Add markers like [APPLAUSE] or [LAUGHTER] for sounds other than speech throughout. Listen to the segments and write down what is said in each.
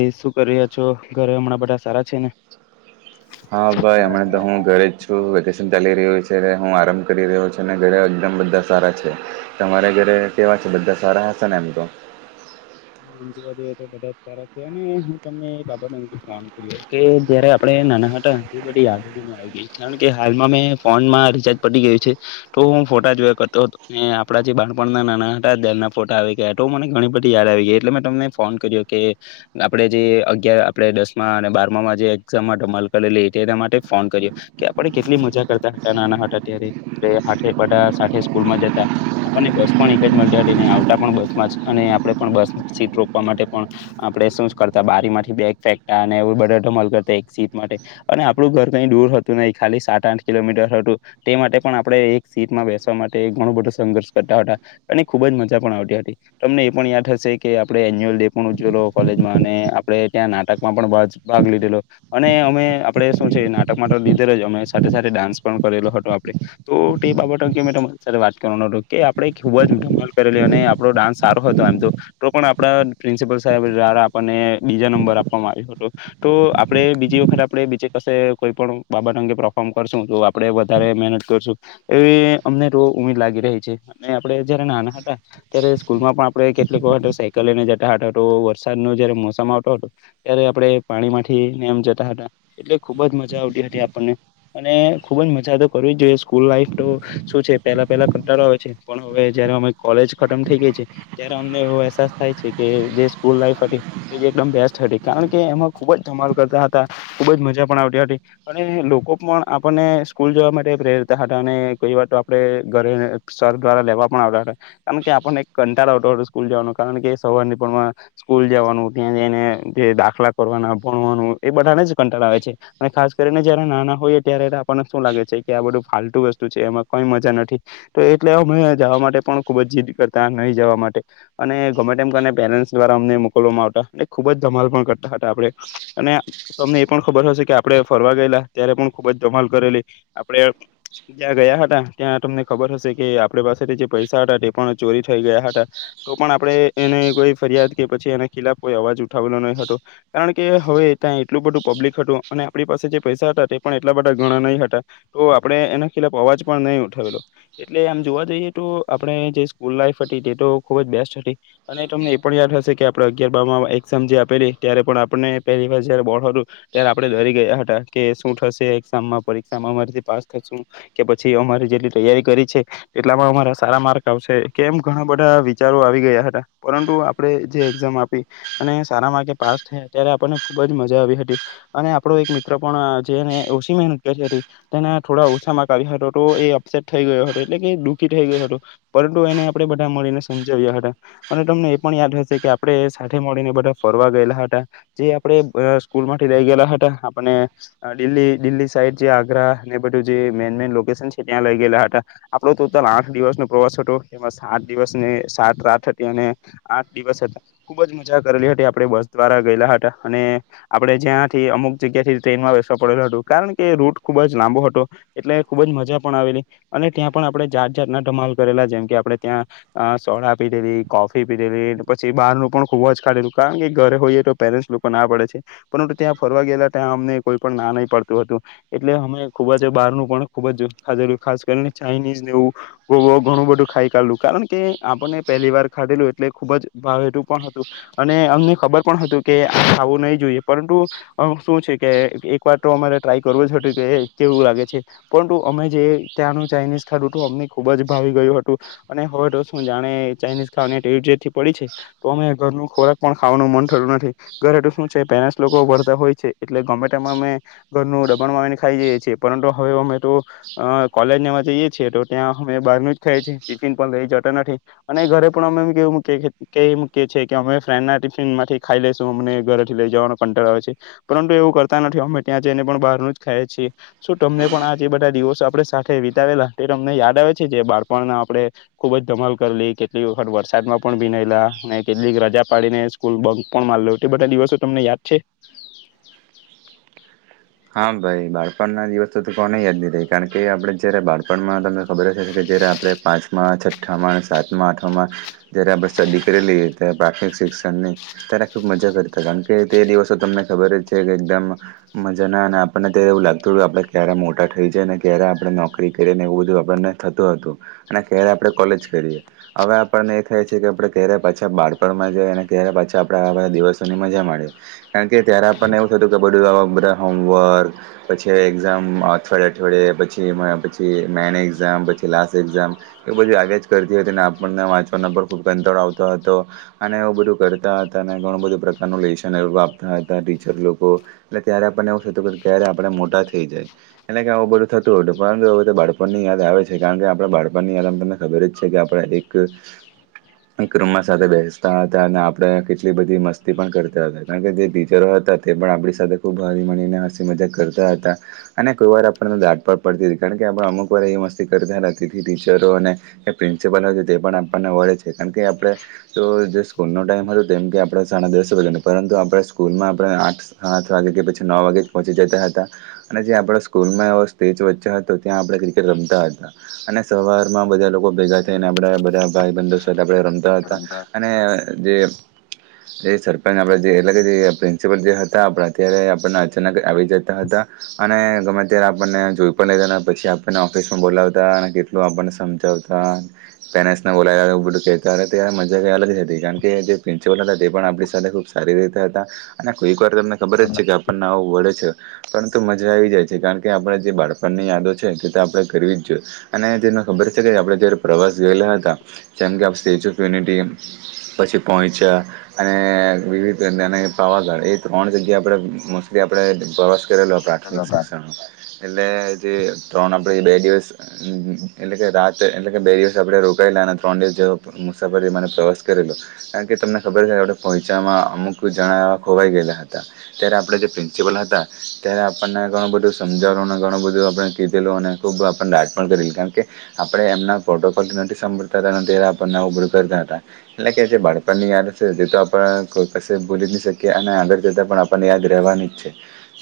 ઈ શું કરી રહ્યા છો ઘરે હમણાં બધા સારા છે ને. હા ભાઈ હમણા તો હું ઘરે જ છું વેકેશન ચાલી રહ્યું છે હું આરામ કરી રહ્યો છું ને ઘરે બધા સારા છે તમારે ઘરે કેવા છે બધા સારા હશે ને એમ તો [INAUDIBLE] જોવાઈએ તો બધા સારા છે અને હું તમને એ બાબત અંગ ફોન કરી્યો કે જયારે આપણેે નાના હતા એ બધી યાદો મને આવી ગઈ કારણ કે હાલમાં મેં ફોનમાં રિચાર્જ પડી ગયું છે તો હું ફોટા જોયા કરતો હતો ને આપડા થી બાણપણ ના નાના હતા ફોટા આવી ગયા હતા હ મને ઘણી બધી યાદ આવી ગઈ. એટલે મેં તમને ફોન કર્યો કે આપે જે અગિયાર આપણે દસ અને બારમામાં જે એક્ઝામમાં તમા લ એના માટે ફોન કર્યો કે આપડે કેટલી મજા કરતા હતા નાના હતા ત્યારે હાથે બાદા સાથે સ્કૂલમાં જતા આપને બસ પણ એક જ મળને આવતા પણ બસમાં અને આપે પણ બસ સીટ રોપવા માટે પણ આપડે શું જ કરતા બારી માંથી બેગ ફેંકતા અને એવું બા ઢમલ કરતા એક સીટ અને આપડું ઘર કઈ દૂર હતું નહી ખાલી સાત આઠ કિલોમીટર હતું તે માટે પણ આપણે એક સીટ મા બેસવા માટે ઘણો બધો સંઘર્ષ કરતા હતા અને ખુબ જ મજા પણ આવતી હતી તમને એ પણ યાદ હશે કે આપણે એન્યુઅલ ડે પણ ઉજલો કોલેજમાં અને આપડણે ત્યાં નાટક માં પણ ભાગ લીધેલો અને અમે આપડણે શું છે નાટક નાટકમા તો લીધેલો જ અમે સાથે સાથે ડાન્સ પણ કરેલો હતો આપે તો તે બાબત કે મેં તમારી સાથે વાત કરવા અતો કે આપડે ખુબજ ધમાલ કરેલી અને આપડો ડાન્સ સારો હતો એમ તો. તો પણ આપ પ્રિન્સિપલ સાહેબ દ્વારા આપણને બીજા નંબર આપવામાં આવ્યો હતો તો આપડે બીજી વખત આપને બીજે કસે કોઈ પણ બાબત અંગે પરફોર્મ કરશું તો આપડે વધારે મહેનત કરશું એવી અમને ર ઉમીર લાગી રહી છે અને આપડે જયારે નાના હતા ત્યારે સ્કૂલ માં પણ આપડે કેટલીક વખત સાયકલ લઈને જતા હતા હતો વરસાદ ન જયારે મોસમ આવતો હતો ત્યારે આપણે પાણી માંથીને એમ જતા હતા. એટલે ખુબ જ મજા આવતી હતી આપણને અને ખુબ જ મજા તો કરવી જ જોઈએ સ્કૂલ લાઈફ તો શું છે પેહલા પેલા કંટાળો આવે છે પણ હવે જયારે અમારી કોલેજ ખતમ થઇ ગઈ છે ત્યારે અમને એવો એહસાસ થાય છે કે જે સ્કૂલ લાઈફ હતી એ જે એકદમ બેસ્ટ હતી કારણ કે એમાં ખુબ જ ધમાલ કરતા હતા. ખુબ જ મજા પણ આવતી હતી અને લોકો પણ આપણને સ્કૂલ જવા માટે પ્રેરતા હતા અને કઈ વાત આપણે ઘરે સર કારા લેવા પણ આવ્યા હતા કારણ કે આપણને એક કંટાળ આવતો હતો સ્કૂલ જવાનો. કારણ કે સવારની પણ સ્કૂલ જવાનું ત્યાં જઈને જે દાખલા કરવાના ભણવાનું એ બધા ટાળ આવે છે ખાસ કરીને જય નાના હોયએ ત્યારે આપણને શું લાગે છે કે આ બધું ફતુ વસ્તુ છે એ કઈ મજા નથી તો એટલે અમે જવા માટે પણ ખુબ જ જીદ કરતા નહી જવા માટે અને ગમે તેમમ પેરેન્ટ્સ દ્વારા અમને મોકલવામાં આવતા એલે ખુબ જ ધમાલ પણ કરતા હતા આપણે અને તમને એ પણ ખબર હશે કે આપડે ફરવા ગયેલા ત્યારે પણ ખુબ જ જમાલ કરેલી આપડણે જ્યાં ગયા હતા ત્યાં તમને ખબર હશે કે આપે પાસેથી જે પૈસા હતા તે પણ ચોરી થઈ ગયા હતા તો પણ આપણે એને કોઈ ફરિયાદ કે પછી એના ખિલા કોઈ અવાજ ઉઠાવેલો નહી હતો કારણ કે હવે એટલું બધું પબ્લિક હતું અને આપણી પાસે જે પૈસા હતા તે પણ એટલા બધા ગણા નહીં હતા તો આપણે એના ખ અવાજ પણ નહી ઉઠાવલો એટલે આમ જોવા જઈએ તો આપણે જે સ્કૂલ લાઈફ ખુબ જ બેસ્ટ હતી અને તમને એ પણ યાદ હશે કે આપણે અગિયાર બારમાં એક્ઝામ જે આપેલી ત્યારે પણ આપને પલી જારે બોર્ડ ત્યારે આપડે ડરી ગયા હતા કે શું થશે એામમાં પરીક્ષા અમારીથી પાસ થ કે પછી અમારે જેટલી તૈયારી કરી છે એટલામાં અમારા સારા માર્ક આવશે કેમ ઘણા બધા વિચારો આવી ગયા હતા પરંતુ આપણે જે એક્ઝામ આપી અને સારા માર્કે પાસ થયા ત્યારે આપને ખબ જ મજા આવી હતી અને આપડો એક મિત્ર પણ જેને ઓછી મહેનત કરી હતી તેના થોડા ઓછા હતો તો એ અપસેટ થઈ ગયો હતો એટલે કે દુઃખી થઈ ગય હતું પરંતુ એને આપણે બધા મળીને સમજ્યા હતા અને તમને એ પણ યાદ હશે કે આપણે સાથે મળીને બધા ફરવા ગયેલા હતા જે આપ આપ સ્કૂલ માંથી રઈ ગયેલા હતા આપણે દિલ્ દિલ્હી સાઈડ જે આગ્રા ને બધું જે મેન મેન લોકેશન છે ત્યાં લઈ ગયેલા હતા આપણો ટોટલ આઠ દિવસનોો પ્રવાસ હતો એ સાત દિવસને સાત રાત હતી અને આઠ દિવસ હતા ખુબ જ મજા કરેલી હતી આપે બસ દ્વારા ગયેલા હતા અને આપણે જ્યાંથી અમુક જગ્યાથી ટ્રેનમાં વ બેસવા પડેલો હતું કારણ કે રૂટ ખુબ જ લાંબો હતો ખુબ જ મજા પણ આવેલી અને ત્યાં પણ આપડણે જાત જાતના ધમાલ કરેલા જેમ કે આપણે ત્યાં સોડા પીધેલી કોફી પીધેલી પછી બારું પણ ખુબ જ ખાઢેલું કારણ કે ઘરે હોઈએ તો પેરેન્ટ્સ લોકો ના પડે છે પરુ ત્યાં ફરવા ગયેલા ત્યાં અમને કોઈ પણ ના નહી પડતું હતું એટલે અમે ખુબ જ બારનું પણ ખુબ જ ખ ખાસ કરીને ચાાઈનીઝવું ગોવો ઘણું બધું ખાઈ કાઢું કારણ કે આપણને પહેલી વાર ખાધેલું એટલે ખુબ જ ભાવેટું પણ હતું અને અમને ખબર પણ હતું કે આવું નહી જોઈએ પરંતુ શું છે કે એક વાર તો અમારે ટ્રાય કરવો જ કે કેવું લાગે છે પરંતુ અમે જે ત્યાંનું ચાઇનીઝ ખાધુ હતું અમને ખુબ જ ભાવી ગયું હતું અને હવે તો જાણે ચઇઝવાથી પડી છે તો અમે ઘર ખોરાક પણ ખાવાનું મન થું નથી લોકો વતા હોય છે એલેમે અમે ઘરનું દબાણમાંને ખાઈ જઈએ છીએ હવે અમે તો કોલેજમાં જઈએ છીએ તો ત્યાં અમે બહાર ન જ ખાયએ છીએ ટિફિન પણ લઈ જ અને ઘરે પણ અમે કેવ મએ મકીએ છી કે અમે ફ્રેન્ડ ના ટિફિન માંથી ખાઈ લેશું ઘરેથી લઈ જવા કટ આવે છે પરંતુ એવું કરતા નથી અમે ત્યાંને પણ બહાર ન જ ખએ છીએ તમને પણ આ જે બધા દિવસો આપણે સાથે વિતાવેલા એ તમને યાદ આવે છે જે બાળપણના આપણે ખૂબ જ ધમાલ કરલી કેટલીક વખત વરસાદમાં પણ ભીનેયલા ને કેટલીક રજા પાડીને સ્કૂલ બંક પણ મા બધા દિવસો તમને યાદ છે હા ભાઈ બાળપણ ના દિવસ તો કોને યાદ નહી ર કારણ કે આપડે જયારે બાળપણમાં તને ખબર હશે કે આપણે પાંચમાં છઠ્ઠામાં સાત આઠમાં જયારે આપણે સ્ટડી કરી લઈએ ત્યારે પ્રાથમિક શિક્ષણ ત્યારે ખબ મજા કરતા કારણ કે તે દિવસો તમને ખબર જ છે કે એકદમ જેના અને આપણને ત્યારે એવું લાગતું હત કે આપણે ક્યારે મોટા થઈ જાય ને ક્યારે આપણે નોકરી કરીએ ને એવું બધું આપણને ્યારે આપ કોલેજ કરી હવે આપને એ થાય છે કે આપ ક્યારે પાછા બળપણમાં ત પાછી આપડે દિવસોની મજા મળ કારણ કે ત્યારે આપણને એવું થતું કબડ હોમવર્ક પછી એક્ઝામ અઠવાડિયા અઠવાડિયે પછી પછી મેન એક્ઝામ પ લ એઝામ એ બધી આવ્યા જ કરતી હતી આપણને વાંચવાનો પણ ખુબ કંતર આવતો હતો અને બધું કરતા હતા ઘણું બધું પ્રકાર ન લેશન આપતા હતા ટીચર લોકો એલે ત્યારે ને એવું થતું ક્યારે આપે મોટા થઈ જાય એટ કે આવું બધું થતું હતું પરંતુ હવે તો બાળપણ ની યાદ આવે છે કારણ કે આપણા બાળપણની આગ તમને ખબર જ છે કે આપડ એક એક રૂમમાં સાથે બેસતા હતા અને આપણે કેટલી બધી મસ્તી પણ કરતા હતા કારણ કે જે ટીચરો હતા પણ આપણી સાથે ખૂબ રી મને હસી મજા કરતા હતા અને કોઈ વાર આપને દાટ પા પડતી હતી કારણ કે આપ અમુક વાર એસ્ત કર તેથી ટીચરો અને પ્રિન્સિપલ છે તે પણ આપણને વળે છે કારણ કે આપણે જે સ્કૂલ નો ટાઈમ હતો તેમમ કે આપણે સાડા દસ વાગ્યા પરંતુ આપણે સ્કૂલ માં આપણે આઠ સાત વાગે કે પછી નો વાગે પહંચી જતા હતા અને જે આપ સ્કૂલમાં એ સ્ટેજ વચ્ચે હતો ત્યાં આપણે ક્રિકેટ રમતા હતા. અને સવારમાં બધા લોકો ભેગા થઈને આપડા બધા ભાઈ બંધો સાથે આપ રમતા હતા અને જે સરપંચ આપ જે એટગ જે પ્રિન્સિપલ જે હતા આપણા અત્યારે આ આપ અચાનક આવી જતા હતા અને ગમે ત્યારે આપણને જોઈ પણ લેતા પછી આપણને ઓફિસમાં બોલા [UNINTELLIGIBLE] કેટલું આપણને સમજાવતા પેનેસને બોલાયા એવું બધુંકહતા હતા ત્યારે મજા અલગ જ હતી કારણ કે જે પ્રિન્સિપલ હતા તે પણ આપણી સાથે ખૂબ સારી રીતા હતા અને કોઈક વાર તમને ખબર જ છે કે નાઓ વળે છે પરંતુ મજા આવી જાય છે કારણ કે આપણે જે બાળપણની યાદો છે તે તો આપણે ગરવી જો અને તેને ખબર છે કે આપણે જ્યારે પ્રવાસ ગયેલા હતા જેમ કે આપણે સ્ટેચ્યુ ઓફ યુનિટી પછી પહોંચા અને વિવિધ અને પાવાગઢ એ ત્રણ જગ્યા આપણે મસ્ત થી આપણે પ્રવાસ કરેલો પ્રાથમિક શિક્ષણનો એટલે જે ત્રણ આપડે બે દિવસ એટલે કે રાત એટલે કે બે દિવસ આપણે રો કાએલા અને ત્રણ દિવસ જેવ મુસાફરી મને પ્રવાસ કરેલો કારણ કે તમને ખબર છે કે આપણે પહોંચામાં અમુક જણાવા ખોવાઈ ગયેલા હતા ત્યારે આપણે જે પ્રિન્સિપલ હતા ત્યારે આપણને ઘણું બધું સમજાવું અને ઘણું બધું આપણે કીધેલું અને ખુબ આપા કારણ કે આપણે એમના પ્રોટોકોલ નથી સાભળતા ત્યારે આપણ ને આવું બધું કરતા હતા એટલે કે જે બાળપણ ની યાદ હશે તે તો આપણા કોઈ ક ભૂલી નહી શકીએ અને આગળ જતાં પણ આપણને યાદ રહેવાની.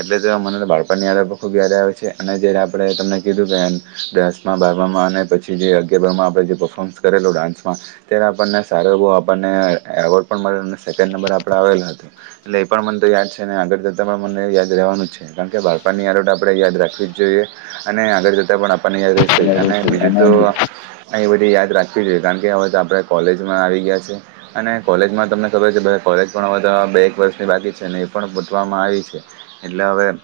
એટલે તો મને બાળપણની આ ખુબખુબ યાદ આવે છે અને જ આપણે તમને કીધું કે દસમાં બારમાં અને પછી જે અગિયારમાં આપણે જે પરર્ફોર્મન્સ કરેલું ડાન્સમાં ત્યારે આપણને સારો એ બહો આપ બને એવોર્ડ પણ મળ્યો સેકન્ડ નંબર આપણે આવેલા એટલે એ પણ મને તો યાદ છે ને આગળ જ તા પણ મને યાદ રહેવાનું જ છે કારણ કે બાળપણની આડટ આપણે યાદ રાખવી જ જોઈએ અને આગળ જતાં પણ આપણે પણ યાદી છે અને બીજું તો આમ એ બધી યાદ રાખવી જોઈએ કારણ કે હવે તો આપણે કોલેજમાં આવી ગયા છે અને કોલેજમાં તમને ખબર છે કોલેજ પણ હવે તો બે એક વર્ષની બાકી છે ને એ પણ પતવા મ એટલે હવે એ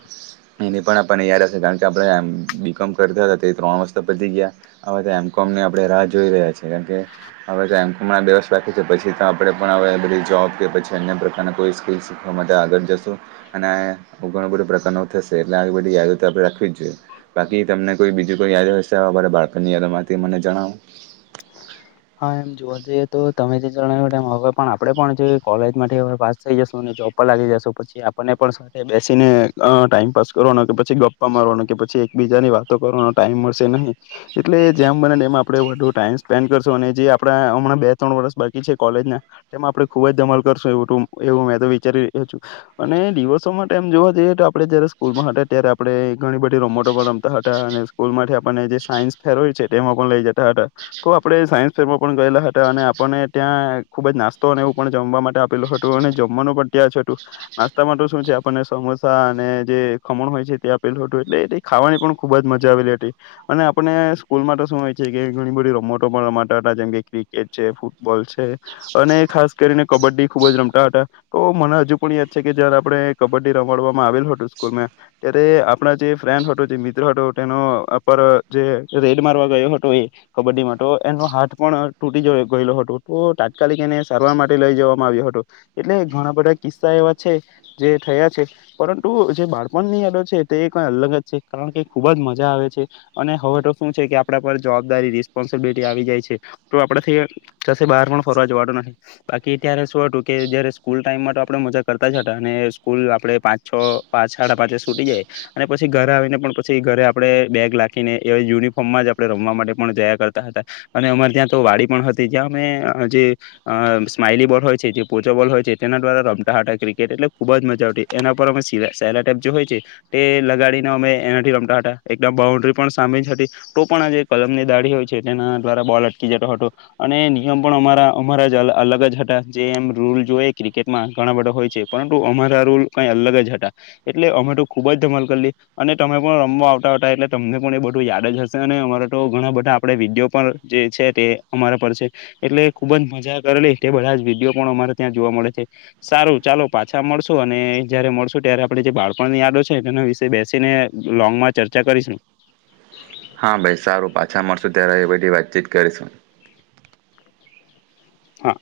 પણ આપને યાદ હશે કારણ કે આપ બીકોમ કરતા હતા તે ત્રણ મસ્ત પતી ગયા હવે તો એમ કોમને આપણે રાજ જોઈ રહ્યા છે કારણ કે આપવે એમમણા બે વર્ષ બાકી છે પછી તો આપણે પણ હવે બધી જોબ કે પછી અન્ય પ્રકારની કોઈ સ્કીલ શીખવા માટે આગળ જશો. અને આ ઘણું બધું પ્રકારરણ થશે એટલે આવી બધી યાદતો આપણે રાખવી જ જોઈએ. બાકી તમને કોઈ બીજું કોઈ યાદ હશે અમારા બાળપણ ની યાદ માંથી મને જણાવું. હા એમ જોવા જઈએ તો તમે જે જણાવ્યું ટમ હવે પણ આપણેે પણ જે કોલેજ માં થી હવે પાસ થઈ જશું અને જોબ પર લાગી જશું પછી આપ આપને પણ સાથે બેસીને અ ટાઈમપાસ કરવાનો કે પછી ગપ્પા મારવાનો કે પછી એકબીજાની વાતો કરો ટાઈમ મળશે નહીં એટલે જેમ બને તેમ આપણે વધુ ટાઈમ સ્પેન્ડ કરશુ અને જે આપડા હમણાં બે ત્રણ વર્ષ બાકી છે કોલેજ ના તેમાં આપડે ખુબ જ ધમાલ કરશો એવ એવું મે વિચારી લીધું છે અને દિવર્સો માટેઆમ જોવા જઈએ તો આપ જયારે સ્કૂલમાં ત્યારે આપણે ઘણી બધી [UNINTELLIGIBLE] માં રમતા હતા અને સ્કૂલમાંથી આપણને જે સાયન્સ ફેર હોય છે તેમાં પણ લઈ જતા હતા તો આપણે સાયન્સ ફેરમમાં પણ ગયેલા હતા અને આપણને ત્યાં ખૂબ જ નાસ્તો અને એવું પણ જમવા માટે આપેલું હતું અને જમવાનું પણ ત્યાંજ હટું નાસ્તામાં શું છે આપણને સમોસા અને જે ખમણ હોય છે તે આપેલું હતું. એટલે એ ખાવાની પણ ખુબ જ મજા આવેલી હતી અને આપને સ્કૂલમાં શું હોય છે કે ઘણી બધી રમત રમાડતા હતા જેમ કે ક્રિકેટ છે, ફૂટબોલ છે, અને ખાસ કરીને કબડ્ડી ખુબ જ રમતા હતા. તો મને હજુ પણ યાદ છે કે જયારે આપણે કબડ્ડી રમાડવામાં આવેલ હતું સ્કૂલમાં ત્યારે આપણા જે ફ્રેન્ડ હતો જે મિત્ર હતો તેનો અપર જે રેડ મારવા ગયો હતો એ કબડ્ડી મા તો એનો હાથ પણ તૂટીયો ગયેલો હતો તો તાત્કાલિક એને સારવાર માટે લઈ જવામાં આવ્યો હતો. એટલે ઘણા બધા કિસ્સા એવા છે જે થયા છે પરંતુ જે બાળપણની યાદો છે તે એક અલગ જ છે કારણ કે ખુબ જ મજા આવે છે અને હવે તો શું છે કે આપણા પર જવાબદારી રિસ્ પોન્સીબિલિટી આવી જાય છે તો આપડે કશે બહાર પણ ફરવા જવાડું નથી બાકી અત્યારે શું હતું કે જયારે સ્કૂલ ટાઈમ માટે આપણે મજા કરતા જ હતા અને સ્કૂલ આપણે પાંચ છ પાંચ સાડા પાંચે છૂટી જાય. અને પછી ઘરે આવીને પણ પછી ઘરે આપડણે બેગ લખીને એ યુનિફોર્મમાં જ આપણે રમવા માટે પણ જયા કર હતા અને અમારે ત્યાં તો વાડી પણ હતી જ્યાં અમે જે સ્માઈલી બોર્ડ હોય છે જે પોચો ક હોય છે તેના દ્વારા રમતાટ ક્રિકેટ એટલે ખુબ જ મજા આવટી એના ઉપર [UNINTELLIGIBLE] હોય છે તે લગાડીને અમે એનાથી રમતા હતા એકદમ બાઉન્ડ્રી પણ સાંભળ હતી તો પણ આજે કલમની દાઢી હોય છે તેના દ્વારા બોલ અટકી જતો હતો અને નિયમ પણ અમારા અમારા અલગ જ હતા જે એમ ર જો ક્રિકેટમાં ઘણા બધા હોય છે પરંતુ અમારા રૂલ કઈ અલગ જ હતા એટલે અમે તો ખુબ જ અને તમે પણ રમવા આવતા હતા એટલે તમને પણ એ બધું યાદ જ હશે અને અમારા તો ઘણા બધા આપ વિડીયો પણ જે છે તે અમારા પર છે એટલે ખુબ જ મજા કરેલી તે બધા જ વિડીયો પણ ત્યાં જોવા મળે છે સારું ચાલો પાછા મળશો અને જયારે મળશો ત્યારે આપડે જે બાળપણ ની યાદો છે વિશે બેસીને લોંગ માં ચર્ચા કરીશું હા ભાઈ સારું પાછા મળશું ત્યારે એ બધી વાતચીત કરીશું હા